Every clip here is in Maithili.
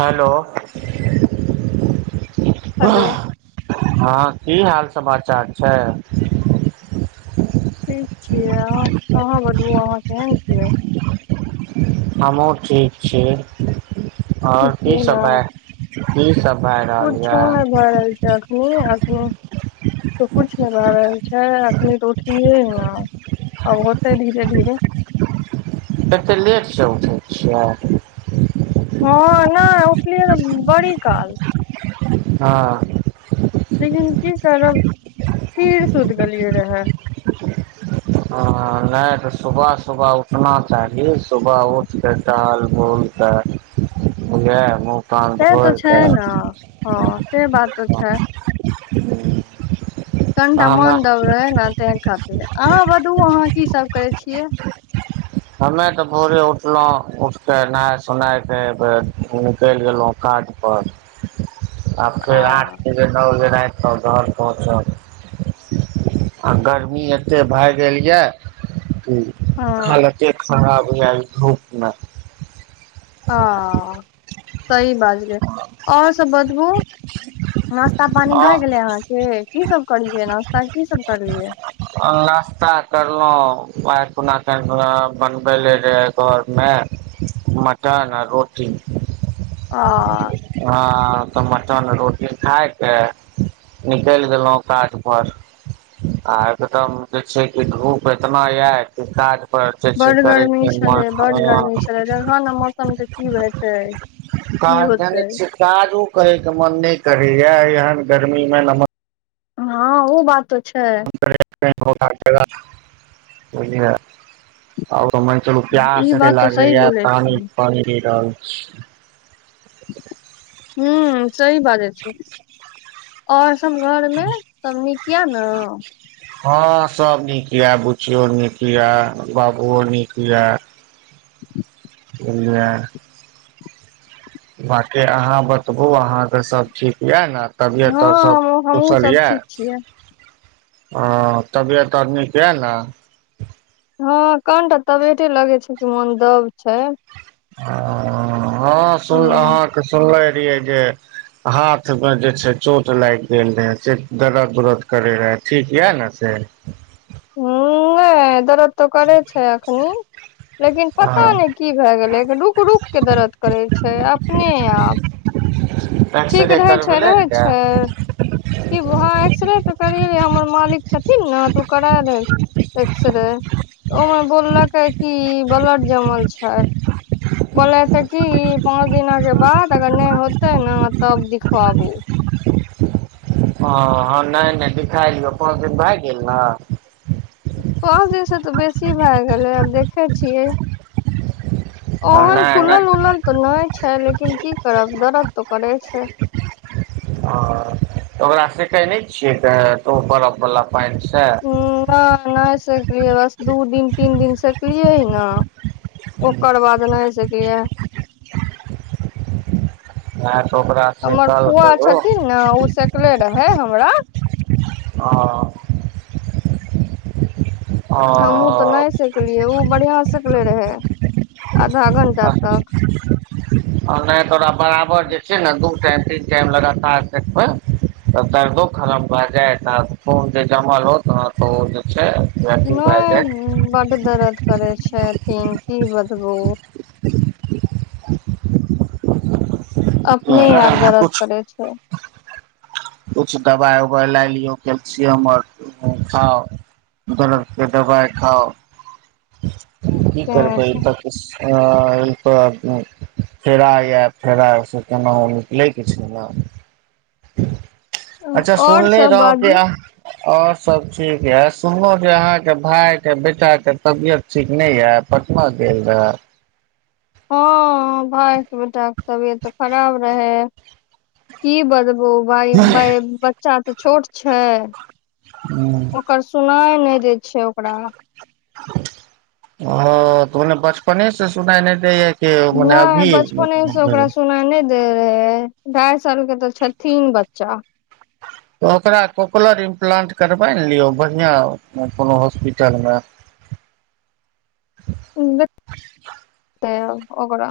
हेलो हेलो हँ की हाल समाचार छाय ठीक छियै अहाँ अहाँ बोलू अहाँ केहन छियै हमहुँ ठीक छी ठीक आओर की छियै ने सब भाय की सब भाय कुछो नै भए रहल छै एखनी अखनी तऽ कुछ नै भए रहल छै अखनी तऽ उठलियै हन न अब होतै धीेरे धीरे एते लेटसे उठै छियाय हँ नाय उठलियै तऽ बड़ी काल हँ लेकिन की करब पीर सुत गेलियै रहए ह [unintelligible] हँ नाय तऽ सुबह सुबह उठना चाही सुबह उठिके टहल बूल तऽ उएह हमहूँ तन से तो छै ने हँ से बात तो छै धइक----हूँ कनिटा मोन दब रहै ने तेहि खातिर अहाँ बतबू अहाँ की सब करै छियै हमे तऽ भोरे उठलौं उठते नहा सोना के निकलि गेलौं काज पर आ फेर आठ दिन फेर न बजे राति तऽ घर पहुँचब आ गर्मी एते भए गेल याऽ हँ हालते खराब याय धूपमे अ सही बाज य आओर बतबू नास्ता पानी आ भए गेलै अहाँ के की सब करलियै नास्ता की सब करलियै अ लास्ता करलौं [unintelligible] बनबै ले रहै तोहर मए मटन आ रोटी आ अ तऽ मटन रोटी खायके निकेल गेलो काटपर आ एकदम जे छै कि धूप एतना यऽ कि काज बड [inaudible] गर्मी छलै बड गर्मी छलै देखह ने मौसम के की हेतै की काज जाने होतै छीय काजो करे के मन नय करैया एहन गर्मी मे न हँ ओ बात तऽ छैय [inaudible] चलू ई प्यास एते बात तऽ सही लागेया बोलै छी पानी पानि [inaudible] रहल छी हू सही बाजै छीय ओर सब घर मे सब नीकये न हँ सब नीक ये बुच्चियो नीक ये बाबुओ नीक ये [unintelligible] बाँकी अहाँ बतबू अहाँके सब ठीक यऽ ने तबियत हँ अर सब हमहुँ कुशल सब ये ठीक छियै अ तबियत आर नीक य न हँ कनटा तबियते लगे छै कि मन दब छै ह हँ [unintelligible] ह सुन ह अहाँके सुनले रहियै जे हाथ मे जे छै चोट लाएग गेल रहै से दरद उरद करे रहए ठीक यए ने से [unintelligible] नय दरद तऽ करे छै एखनी लेकिन पता हँ ने की भए गेलै रूक रूक के दरद करे छै अपने आप [inaudible] ठीक एक्सरे रहै छै करबेले रहै रहियै छै कि भऽह एक्सरे तऽ करेबै हमर मालिक छथिन न त करा देत एक्स रे ओयमे बोल लके की ब्लड जमल छै बोले ते की पाँच दिना के बाद अगर नय होते ने तब दिखबू हऽ नय नय दिखायलियौ पांच दिन भए गेल न पाँच दिनसँ तऽ बेसी भए गेलै आब देखै छियै नहि ओहन नहि फूलल उलल तऽ नय छै लेकिन की करब दर्द तऽ करे छै [inaudible] आ त ओकरा सेकेय नै छियै त बरफ वाला पानी से हूं नय नय सेकलियै बस दू दिन तीन दिन सेकलियै न ओकर बाद नय सैकलिए नय तऽ ओकरा हमर सेकल फुआ करू छथिन ओ सकले रहे हमरा आ हमहुँ तऽ नय सेकलियै ओ बढ़िया सेकले रहै आधा [inaudible] घंटा तक नय तोरा बराबर जे छै ने दू [unintelligible] टाइम लगातार सेकबैय तऽ दर्दो खतम भए जायत अ खून जे जमल होत न ओ जे छै [inaudible] भए जायत नहि बड दर्द करै छैथिन कि बतबू अपने आप दर्द करै छै किछ दबाइ उबाइ लाए लियौ कैल्सियम आर खाउ दरद के दबाइ खाउ की तें करबै से त [inaudible] फेरा यए फेरासँ केना ओ निकलै के छै ने अच्छा और सुनले सब रहौं कि बाजू आहा आओर सब ठीक यऽ सुनलौं जे अहाँके भाय के बेटा के तबियत ठीक नय य पटना गेल रहे हँ भाय के बेटा के तबियत खराब रहै की बतबू भाय भाय बच्चा तऽ छोट छै हूं ओकर सुनाइ नय दय छै ओकरा ओ तोने बचपने से सुनाइ नय दैया कि मने नय अभी बचपने से ओकरा भेल। सुनाय नय रहे ढाइ साल के तऽ छथिन बच्चा त ओकरा कोकलर इम्प्लंट करबाय न लियौ बढ़िआं कोनो हॉस्पिटल मे ओकरा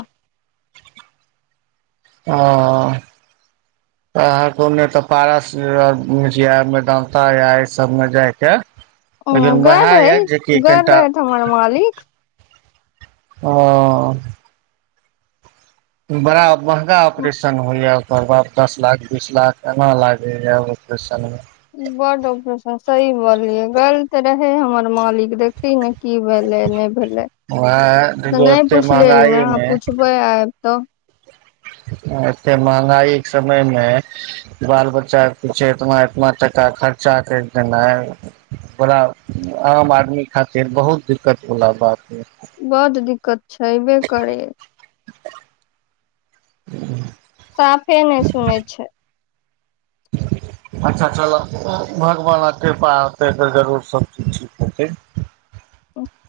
अऽ ह को ने त पारस मेदानता या इ सब मे जाय के लेकिन उएह गेल रहे यए जेकि कनि गेल टा रहैत हमर मालिक हं बड़ा महंगा ऑपरेशन होइया ओकरबाप दस लाख बीस लाख एना लागैया ऑपरेशन मे बड डॉक्टर सही बोलियै गलत रहै तऽ हमर मालिक देखीयौ ने की भेलै नय भेलै वएह तऽ देखियौ नय एते पुछलियै महंगाई ने मे पुछबै आब तऽ आ एते महंगाई के समय मे बाल बच्चा किछ एतना इतना टाका खर्चा करि देनाइ बड़ा आम आदमी खातिर बहुत दिक्कत वला बात अई बड दिक्कत छैइबे करै ह साफे नय सुनै छै अच्छा चलऽ भगवानक कृपा हेतै तऽ जरूर सबचीज ठीक हेतैे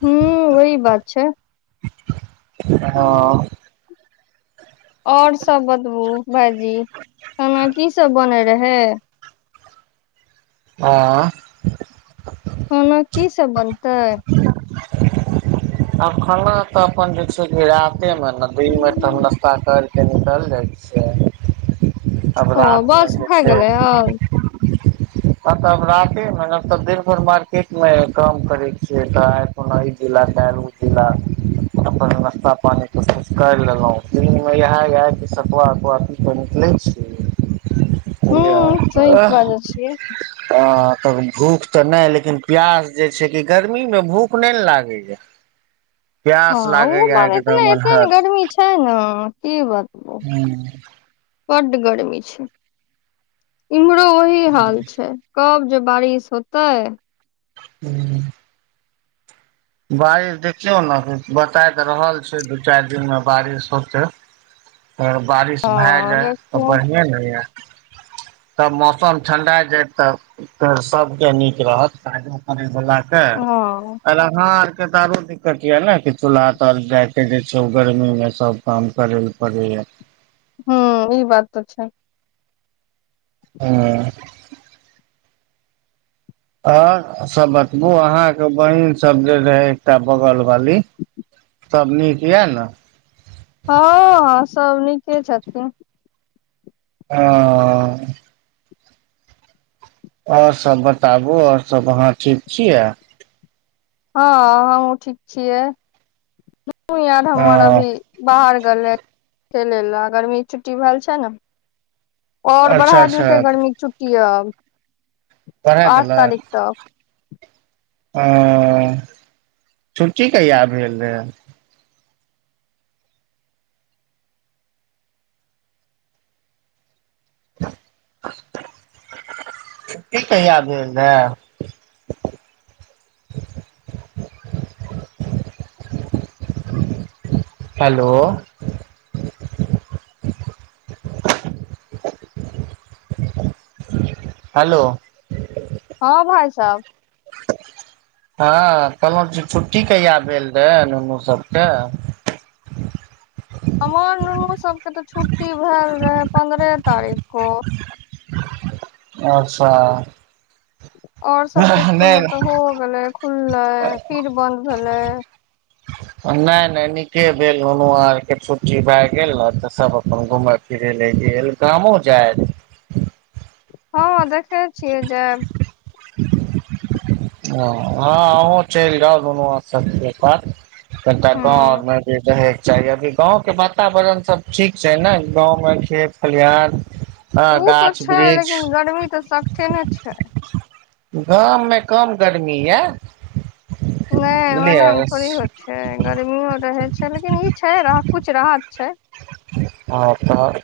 हूं वहि बात छै हँ आओर सब बतबू भाइजी खाना की सब बनै रहै एं कोनो की सब बनतै [unintelligible] आब खाना तऽ अपन जे छै कि राते मे ने दिन मे त हम नाश्ता करिके निकलि जाइ छी तब ओ रात मे बस जे भए छै गेलै आब हँ तऽब राते मे न तब दिन भर मार्केट मे काम करै से तऽ ए कोनो ई जिला काल्हि ओ जिला अपन नाश्ता पानी कोश कर लेलहुँं दिन मे इहे इहे सतुआ पिस कऽ निकलै छी बुझलियै हूँ सही आ बाजै छियै आ तऽ भूख तऽ नय लेकिन प्यास जे छै कि गर्मी मे भूख नय ने लागैया हँ प्यास ओ लागैया बात एतना एकदम एते ने अन्हद गर्मी छै न की बतबू हुँ बड्ड गर्मी छै इम्हरो वही हाल छै कब जे बारिश होतै हुँ बारिश देखियौ न कि बताय तऽ रहल छै दू चारि दिनमे बारिश होतै तऽ बारिश हँ भए जाय देखू तऽ बढ़िएँ ने ये तब मौसम ठण्डा जायत तब तऽ सभके नीक रहत ताजा करय वलाके हँ अहाँ आर के तऽ आरो दिक्कत ये ने की चूल्हा तर जाय के जे छै गर्मी मे सब काम करै ले पड़ैये हँ ई बात तऽ छै हँ आओर सब बतबू अहाँके बहिन सब जे रहै एकटा बगल वाली सब नीक ये न हँ सब नीके छथिन हँ आओर सब बताबु आओर सब अहाँ ठीक छियै हँ हमहुँ ठीक छियै नुन्नु यार हमर ह अभी बाहर गेलै खेलै लए गर्मी छुट्टी भेल छै ने आओर बढ़ा अच्छा अच्छा देलकै गर्मीक छुट्टी आब बढ़ै देलक ओ छुट्टी कहिया भेल रहै छुट्टी कहिया भेल रहै हेलो हेलो हँ भाइ साब [inaudible] हँ कहलौं की छुट्टी कहिया भेल रहै नुन्नू सबके [inaudible] हमर नुनू सबके तऽ छुट्टी भेल रहै पंन्द्रह तारीख को अच्छा आओर सबके स्सकुल मे नहि तऽ हो गेलै खुललै फिर बंद भेले नय नय नीके भेल नुनू आरके छुट्टी भए गेल न तऽ सभ अपन घुमैय फिरै ले गेल गामो जाइत हँ देखै छियै जैब ओ हँ अहुँ चलि जाउ नुनूआं सबके साथ कनिटा गाँव हूँ आर मे जे रहै। चाही अभी गाँवके वातावरण सभ ठीक छै ने गाँवमे खेत खलिहान हँ उ तो गाछ छै वृक्ष लेकिन गर्मी तऽ सगठे ने छै गाममे कम गर्मी ये नय बुझलियै ओना मे थोरही होत छै गर्मियो रहै छै लेकिन ई छै कुछ राहत छै आओर तऽ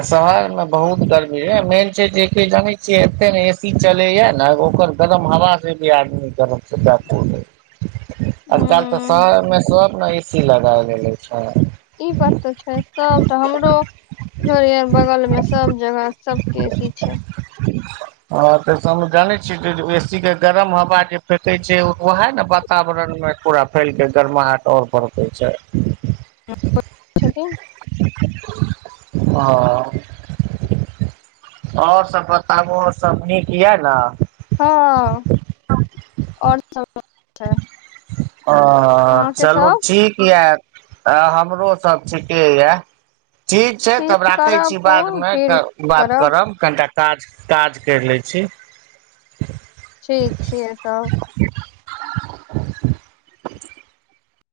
आ शहर मे बहुत गर्मी अय मेन छै जेकी जानै छियै एत्ते ने एस ए सी चलैया ने ओकर गरम हवा से भी आदमी के मोन व्याकुल अय आजकल तऽ हूँ शहर मे सब ने ए सी लगाय गेले छै ई बात तऽ छै सबटाऽ हमरो घरी आर बगल मे सब जगह सबके ए सी छै ह त सब जाने छीयै एसी के गरम हवा जे फेेकै छै उएह ने वाता वरण मे पूरा फलिके गरमाहट आओर बड़बै छै से हँ आओर सब बताबू आओर सब नीक यऽ न हँ आओर सब ओ चलू ठीक यऽ हमरोसभ ठीके यऽ ठीक छै फिर तब राखै करब छी बाद फोन मे फेर तऽ बात करब कनिटा काज काज करि लै छी ठीक छियै सब [unintelligible] [unintelligible]